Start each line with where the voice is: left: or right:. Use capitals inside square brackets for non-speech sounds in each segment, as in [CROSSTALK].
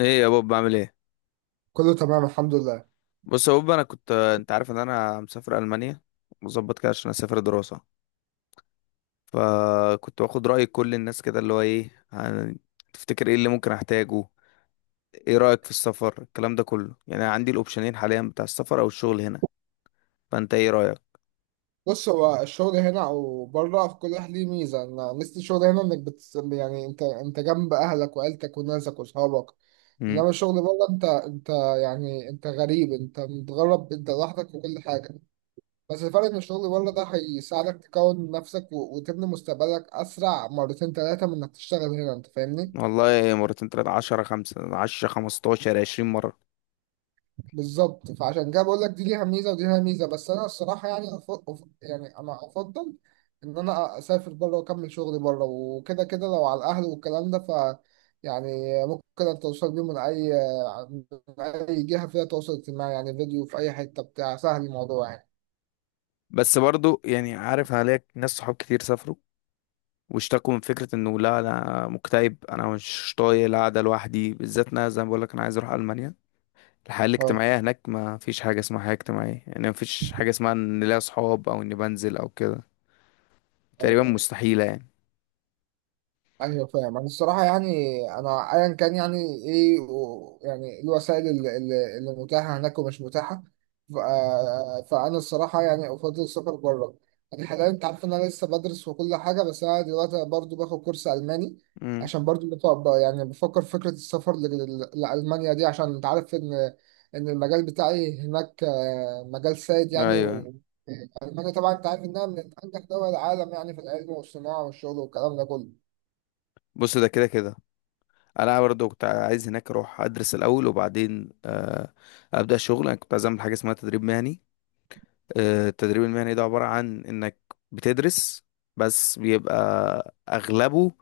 left: ايه يا بوب، بعمل ايه؟
right: كله تمام الحمد لله.
left: بص يا بوب، انا كنت، انت عارف ان انا مسافر المانيا، مظبط كده عشان اسافر دراسه. فكنت باخد راي كل الناس كده، اللي هو ايه تفتكر ايه اللي ممكن احتاجه؟ ايه رايك في السفر، الكلام ده كله، يعني أنا عندي الاوبشنين حاليا بتاع السفر او الشغل هنا. فانت ايه رايك؟
right: بص، هو الشغل هنا او بره في كل واحد ليه ميزه. انا ميزه الشغل هنا انك بت... يعني انت جنب اهلك وعيلتك وناسك واصحابك،
left: امم.
right: انما الشغل بره انت يعني انت غريب، انت متغرب، انت لوحدك وكل حاجه. بس الفرق ان الشغل بره ده هيساعدك تكون نفسك وتبني مستقبلك اسرع مرتين ثلاثه من انك تشتغل هنا. انت فاهمني؟
left: والله مرتين، تلاتة، 10، 15، 15، 20 مرة.
right: بالظبط. فعشان كده بقول لك دي ليها ميزه ودي ليها ميزه، بس انا الصراحه يعني أفضل، يعني انا افضل ان انا اسافر بره واكمل شغلي بره، وكده كده لو على الاهل والكلام ده، يعني ممكن اتواصل بيهم من اي، من اي جهه فيها تواصل اجتماعي، يعني فيديو في اي حته، بتاع سهل الموضوع يعني.
left: بس برضو يعني عارف، عليك ناس صحاب كتير سافروا واشتكوا من فكرة انه لا، انا مكتئب، انا مش طايق القعدة لوحدي. بالذات انا زي ما بقولك، انا عايز اروح المانيا. الحياة
right: اه.
left: الاجتماعية هناك ما فيش حاجة اسمها حياة اجتماعية، يعني ما فيش حاجة اسمها ان ليا صحاب او اني بنزل او كده، تقريبا
right: ايوه،
left: مستحيلة يعني.
right: ايوه. انا الصراحه يعني انا ايا كان يعني ايه يعني إيه الوسائل اللي متاحه هناك ومش متاحه. فانا الصراحه يعني افضل السفر بره. يعني حاليا انت عارف ان انا لسه بدرس وكل حاجه، بس انا دلوقتي برضو باخد كورس الماني،
left: امم،
right: عشان برضو يعني بفكر في فكره السفر لالمانيا دي، عشان انت عارف ان ان المجال بتاعي هناك مجال سائد يعني.
left: ايوه.
right: والمانيا طبعا انت عارف انها من انجح دول العالم يعني في العلم والصناعه والشغل والكلام ده كله.
left: بص، ده كده كده انا برضه كنت عايز هناك اروح ادرس الاول، وبعدين ابدا شغل. انا كنت عايز اعمل حاجة اسمها تدريب مهني. التدريب المهني ده عبارة عن انك بتدرس، بس بيبقى اغلبه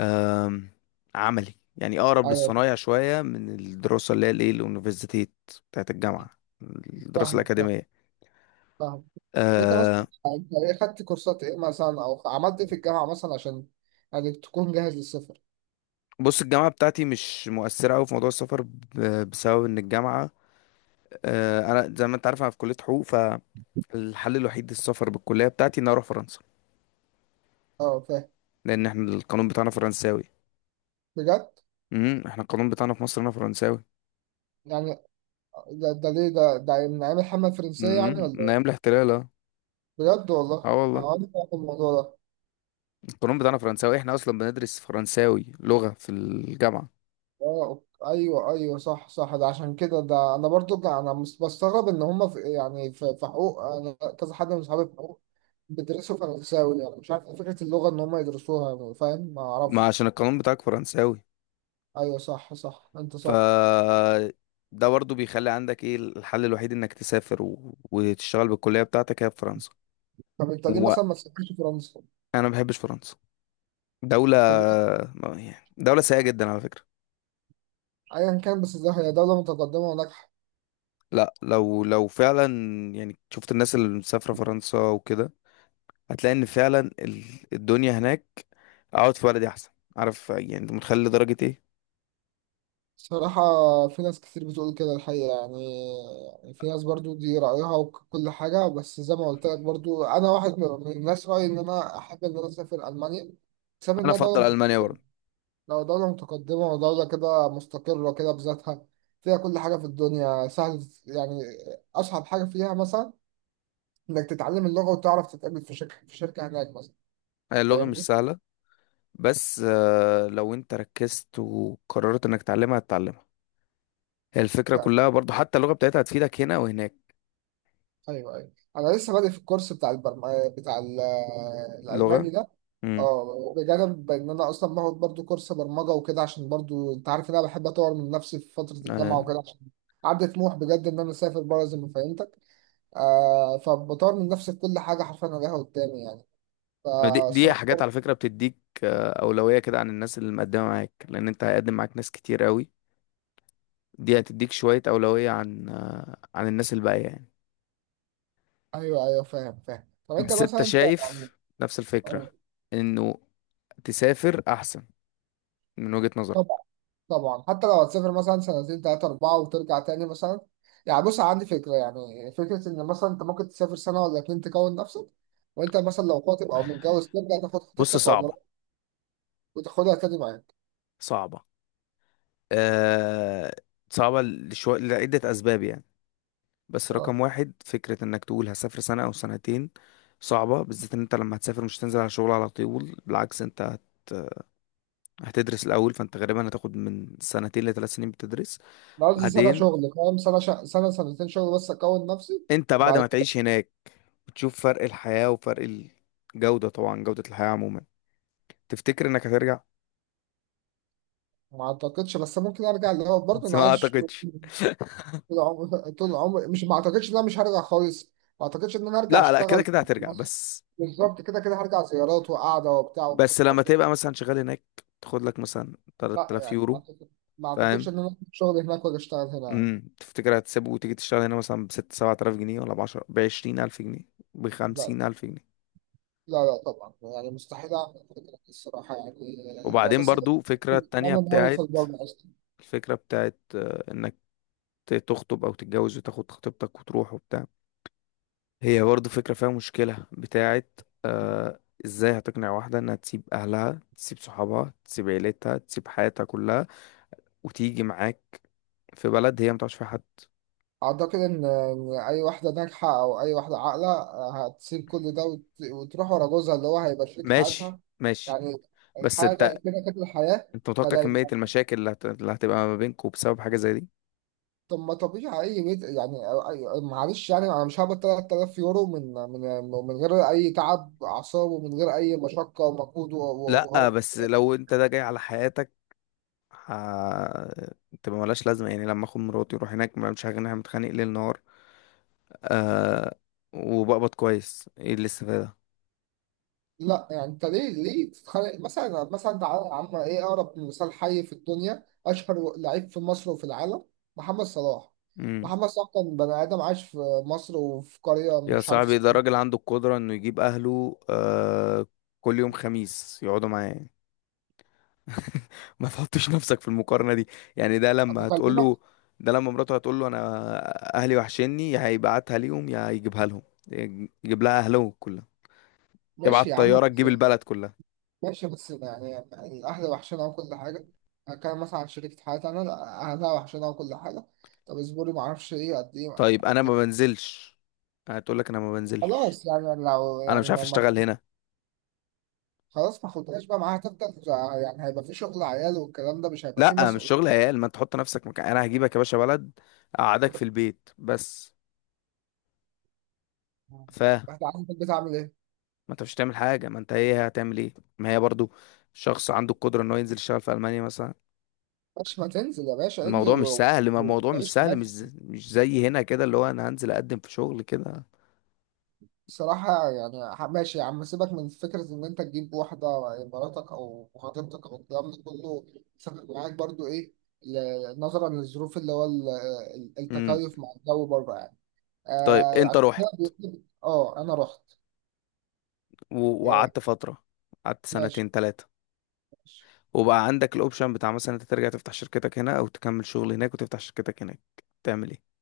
left: آم، عملي، يعني أقرب
right: ايوه،
left: للصنايع شوية من الدراسة اللي هي الإيه اليونيفرسيتيت بتاعت الجامعة، الدراسة
right: فاهمك فاهم-
left: الأكاديمية.
right: فاهمك. وانت مثلا،
left: أه.
right: انت ايه خدت كورسات ايه مثلا او عملت ايه في الجامعه مثلا عشان يعني تكون جاهز للسفر؟
left: بص الجامعة بتاعتي مش مؤثرة أوي في موضوع السفر بسبب إن الجامعة، أه، أنا زي ما أنت عارف أنا في كلية حقوق، فالحل الوحيد للسفر بالكلية بتاعتي إن أنا أروح فرنسا،
right: اه فاهم.
left: لأن إحنا القانون بتاعنا فرنساوي.
right: بجد؟
left: امم، إحنا القانون بتاعنا في مصر هنا فرنساوي.
right: يعني ده ليه؟ ده من ايام الحمله الفرنسيه يعني
left: امم،
right: ولا
left: من أيام
right: ايه؟
left: الاحتلال، أه.
right: بجد؟
left: آه
right: والله
left: والله،
right: اه انا فاهم الموضوع ده.
left: القانون بتاعنا فرنساوي، إحنا أصلا بندرس فرنساوي لغة في الجامعة.
right: اه ايوه ايوه، صح صح. ده عشان كده ده انا برضو بستغرب ان هم في يعني في حقوق. انا كذا حد من صحابي في حقوق بيدرسوا فرنساوي، يعني مش عارف إيه فكره اللغه ان هم يدرسوها يعني، فاهم؟ ما
left: ما
right: اعرفش.
left: عشان القانون بتاعك فرنساوي.
right: ايوه صح صح، انت
left: ف،
right: صح.
left: ده برضه بيخلي عندك ايه، الحل الوحيد انك تسافر و... وتشتغل بالكلية بتاعتك هي في فرنسا.
right: طب انت ليه
left: وانا
right: مثلا ما تسافرش فرنسا؟
left: ما بحبش فرنسا، دولة،
right: طب
left: يعني دولة سيئة جدا على فكرة.
right: ايا كان، بس ده هي دولة متقدمة وناجحة.
left: لا، لو فعلا يعني شفت الناس اللي مسافرة فرنسا وكده، هتلاقي ان فعلا الدنيا هناك، اقعد في بلدي احسن. عارف يعني، انت متخيل لدرجة ايه؟
right: الصراحة في ناس كتير بتقول كده الحقيقة يعني. يعني في ناس برضو دي رأيها وكل حاجة، بس زي ما قلت لك برضو أنا واحد من الناس رأيي إن أنا أحب إن أنا أسافر ألمانيا، بسبب
left: انا
right: إنها دولة
left: افضل
right: مت...
left: المانيا برضه.
right: لو دولة متقدمة ودولة كده مستقرة كده بذاتها، فيها كل حاجة في الدنيا سهل يعني. أصعب حاجة فيها مثلا إنك تتعلم اللغة، وتعرف تتقابل في شركة في شركة هناك مثلا.
left: هي اللغة مش
right: فاهمني؟
left: سهلة، بس لو انت ركزت وقررت انك تتعلمها هتتعلمها. هي الفكرة كلها برضو، حتى اللغة بتاعتها هتفيدك هنا وهناك،
right: ايوه ايوه، انا لسه بادئ في الكورس بتاع البرم... آه، بتاع ال- آه،
left: لغة.
right: الالماني ده.
left: امم،
right: اه بجانب ان انا اصلا باخد برضو كورس برمجه وكده، عشان برضو انت عارف ان انا بحب اطور من نفسي في فتره
left: آه.
right: الجامعه وكده، عشان عندي طموح بجد ان انا اسافر بره زي ما فهمتك. آه فبطور من نفسي في كل حاجه حرفيا، انا لها قدامي يعني.
left: دي
right: فالصراحه
left: حاجات
right: برضو-
left: على فكرة بتديك أولوية كده عن الناس اللي مقدمة معاك، لأن انت هيقدم معاك ناس كتير قوي. دي هتديك شوية أولوية عن عن الناس الباقية يعني.
right: ايوه ايوه، فاهم فاهم. طب انت
left: بس انت
right: مثلا، انت يعني
left: شايف نفس الفكرة،
right: آه،
left: انه تسافر أحسن من وجهة
right: طب
left: نظرك؟
right: طبعا حتى لو هتسافر مثلا سنتين تلاتة أربعة وترجع تاني مثلا. يعني بص، عندي فكرة، يعني فكرة إن مثلا أنت ممكن تسافر سنة ولا اتنين تكون نفسك، وأنت مثلا لو خاطب أو متجوز ترجع تاخد
left: بص،
right: خطيبتك عمرك،
left: صعبة.
right: وتاخدها تاني معاك.
left: صعبة، أه. صعبة لشوية، لعدة أسباب يعني. بس
right: اه
left: رقم واحد، فكرة انك تقول هسافر سنة او سنتين صعبة. بالذات ان انت لما هتسافر مش هتنزل على شغل على طول، بالعكس انت هتدرس الاول، فانت غالبا هتاخد من سنتين لثلاث سنين بتدرس.
right: أنا قصدي سنة
left: بعدين
right: شغل، فاهم؟ سنة سنتين شغل بس أكون نفسي.
left: انت بعد
right: بعد
left: ما
right: كده
left: تعيش هناك بتشوف فرق الحياة وفرق الجودة، طبعا جودة الحياة عموما. تفتكر انك هترجع؟
right: ما أعتقدش، بس ممكن أرجع. اللي هو
left: [LAUGHS]
right: برضه
left: بس
right: أنا
left: ما
right: عايش طول،
left: اعتقدش.
right: طول عمري، طول عمري. مش ما أعتقدش إن أنا مش هرجع خالص، ما أعتقدش إن أنا هرجع
left: لا لا، كده
right: أشتغل
left: كده
right: في
left: هترجع
right: مصر.
left: بس.
right: بالظبط، كده كده هرجع زيارات وقعدة وبتاع
left: بس لما
right: وفسحة.
left: تبقى مثلا شغال هناك تاخد لك مثلا
right: لا
left: 3000
right: يعني
left: يورو،
right: ما أعتقد- ما اعتقدش
left: فاهم؟
right: ان انا أخد شغل هناك ولا اشتغل هنا يعني.
left: امم. تفتكر هتسيبه وتيجي تشتغل هنا مثلا بست سبعة آلاف جنيه؟ ولا بعشرة، بـ20 ألف جنيه؟
right: لا
left: بـ50 ألف جنيه؟
right: لا طبعا، يعني مستحيل اعمل كده الصراحه يعني، انا
left: وبعدين
right: بس
left: برضو، فكرة التانية
right: اتمنى ان هو يوصل
left: بتاعت
right: بره اصلا.
left: الفكرة بتاعت إنك تخطب أو تتجوز وتاخد خطيبتك وتروح وبتاع. هي برضو فكرة فيها مشكلة بتاعت إزاي هتقنع واحدة إنها تسيب أهلها، تسيب صحابها، تسيب عيلتها، تسيب حياتها كلها وتيجي معاك في بلد هي متعرفش فيها حد؟
right: اعتقد ان اي واحده ناجحه او اي واحده عاقله آه، هتسيب كل ده وتروح ورا جوزها اللي هو هيبقى شريك
left: ماشي
right: حياتها
left: ماشي.
right: يعني.
left: بس
right: الحياه ده
left: انت
right: كده كده الحياه.
left: انت متوقع كمية المشاكل اللي اللي هتبقى ما بينكوا بسبب حاجة زي دي؟
right: طب ما طبيعي اي بيت يعني، أي- معلش يعني انا مش هقبض 3000 يورو من غير اي تعب اعصاب، ومن غير اي مشقه ومجهود
left: لا
right: وقرف.
left: بس لو انت ده جاي على حياتك، ه... تبقى ملهاش لازمة. يعني لما اخد مراتي واروح هناك ما، مش هغني متخانق ليل نهار آه... وبقبض كويس، ايه الاستفادة؟
right: لا يعني انت ليه تتخانق؟ مثلا مثلا تعالى يا عم، ايه اقرب مثال حي في الدنيا؟ اشهر لعيب في مصر وفي العالم محمد صلاح.
left: مم.
right: محمد صلاح كان بني ادم عايش في مصر وفي قريه
left: يا
right: مش عارف
left: صاحبي
right: اسمها
left: ده
right: إيه.
left: راجل عنده القدرة انه يجيب اهله كل يوم خميس يقعدوا معاه. [LAUGHS] ما تحطش نفسك في المقارنة دي. يعني ده
right: طب
left: لما هتقول
right: بكلمك.
left: له، ده لما مراته هتقول له انا اهلي وحشني، يا هيبعتها ليهم يا هيجيبها لهم، يجيب لها اهله كلها،
right: ماشي يا
left: يبعت
right: عم.
left: طيارة تجيب البلد كلها.
right: ماشي بس يعني الأهل وحشنا وكل حاجة. هتكلم مثلا عن شركة حياتي أنا، لا، أهلها وحشنا وكل حاجة. طب اصبري. معرفش إيه قد إيه،
left: طيب انا
right: قد
left: ما
right: إيه.
left: بنزلش، هتقول لك انا ما بنزلش،
right: خلاص يعني لو
left: انا
right: يعني
left: مش عارف
right: ما.
left: اشتغل هنا.
right: خلاص ما خدهاش بقى، معاها تفضل. يعني هيبقى في شغل عيال، والكلام ده مش هيبقى في
left: لا مش شغل
right: مسؤولية.
left: عيال، ما انت تحط نفسك مكان انا، هجيبك يا باشا بلد اقعدك في البيت بس. ف ما،
right: هتعرف البيت عامل إيه.
left: انت مش هتعمل حاجه، ما انت ايه هتعمل ايه، ما هي برضو شخص عنده القدره ان هو ينزل يشتغل في المانيا مثلا.
right: ماشي، ما تنزل يا باشا،
left: الموضوع مش سهل، ما الموضوع مش
right: وتعيش
left: سهل، مش
right: حياتك.
left: زي هنا كده اللي هو انا هنزل اقدم في شغل كده.
right: صراحة يعني ماشي يا عم، سيبك من فكرة إن أنت تجيب واحدة، مراتك أو خطيبتك أو الكلام ده كله، سبب معاك برضو إيه، نظرا للظروف اللي هو
left: امم.
right: التكيف مع الجو بره يعني.
left: طيب،
right: آه
left: انت
right: عشان كده
left: رحت
right: أه أنا رحت.
left: و-
right: آه.
left: وقعدت فتره، قعدت
right: ماشي
left: سنتين تلاتة،
right: ماشي.
left: وبقى عندك الاوبشن بتاع، مثلا انت ترجع تفتح شركتك هنا او تكمل شغل هناك وتفتح شركتك هناك، تعمل ايه؟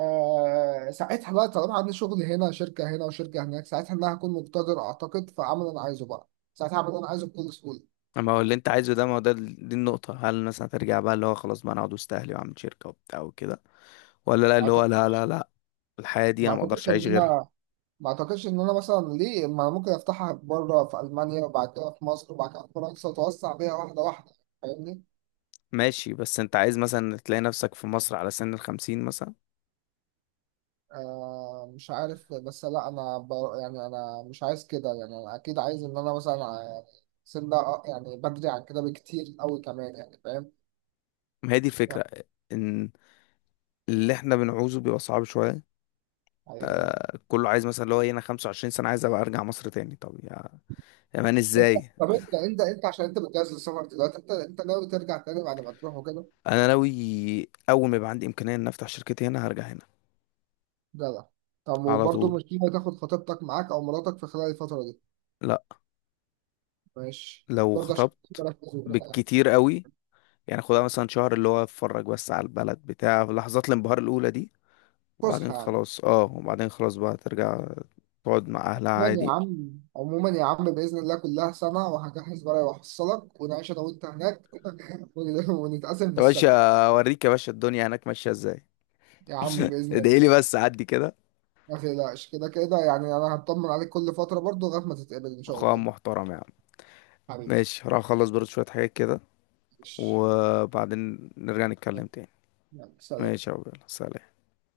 right: آه ساعتها بقى، طالما عندي شغل هنا، شركة هنا وشركة هناك، ساعتها إن أنا هكون مقتدر أعتقد، فأعمل اللي أنا عايزه بقى. ساعتها هعمل اللي أنا عايزه بكل سهولة.
left: اما هو اللي انت عايزه ده، ما هو ده دي النقطة. هل الناس هترجع بقى، اللي هو خلاص بقى انا اقعد وسط اهلي واعمل شركة وبتاع وكده؟ ولا لا،
right: ما
left: اللي هو
right: أعتقد-
left: لا لا لا، الحياة دي
right: ما
left: انا ما اقدرش
right: أعتقدش إن
left: اعيش غيرها.
right: أنا، ما اعتقدش ان انا مثلا ليه، ما أنا ممكن افتحها بره في المانيا، وبعد كده في مصر، وبعد كده في فرنسا، واتوسع بيها واحده واحده، فاهمني؟
left: ماشي. بس انت عايز مثلا تلاقي نفسك في مصر على سن الـ50 مثلا؟
right: آه مش عارف. بس لا انا ب... يعني انا مش عايز كده، يعني انا اكيد عايز ان انا مثلا سن ده، يعني بدري عن كده بكتير قوي كمان، يعني فاهم؟
left: ما هي دي
right: يعني.
left: الفكرة، ان اللي احنا بنعوزه بيبقى صعب شوية.
right: يعني
left: كله عايز مثلا اللي هو انا 25 سنة عايز ابقى ارجع مصر تاني. طب يا مان،
right: انت
left: ازاي؟
right: [LAUGHS] طب انت انت عشان انت بتجهز للسفر دلوقتي، انت انت ناوي ترجع تاني بعد ما تروح وكده؟
left: انا ناوي اول ما يبقى عندي امكانيه ان افتح شركتي هنا هرجع هنا
right: جدع. طب
left: على
right: وبرضه
left: طول.
right: مش ناوي تاخد خطيبتك معاك او مراتك في خلال الفتره دي؟
left: لا.
right: ماشي
left: لو
right: برضه عشان
left: خطبت، بالكتير قوي يعني، خدها مثلا شهر اللي هو اتفرج بس على البلد بتاع في لحظات الانبهار الاولى دي، وبعدين
right: فسحة يعني.
left: خلاص، اه وبعدين خلاص بقى ترجع تقعد مع اهلها
right: يعني يا
left: عادي.
right: عم، عموما يا عم بإذن الله كلها سنة وهجهز ورقة وأحصلك، ونعيش أنا وأنت هناك [LAUGHS] ونتقاسم في
left: يا باشا،
right: السكن.
left: اوريك يا باشا الدنيا هناك ماشيه ازاي.
right: يا عم
left: [LAUGHS]
right: بإذن
left: ادعي لي
right: الله.
left: بس عدي كده.
right: ما تقلقش، كده كده يعني أنا هطمن عليك كل فترة برضو لغاية ما تتقبل إن شاء
left: اخويا
right: الله.
left: محترم يا عم.
right: حبيبي.
left: ماشي، هروح اخلص برضه شويه حاجات كده
right: ماشي.
left: وبعدين نرجع نتكلم تاني.
right: يلا سلام.
left: ماشي يا عبد الله. سلام.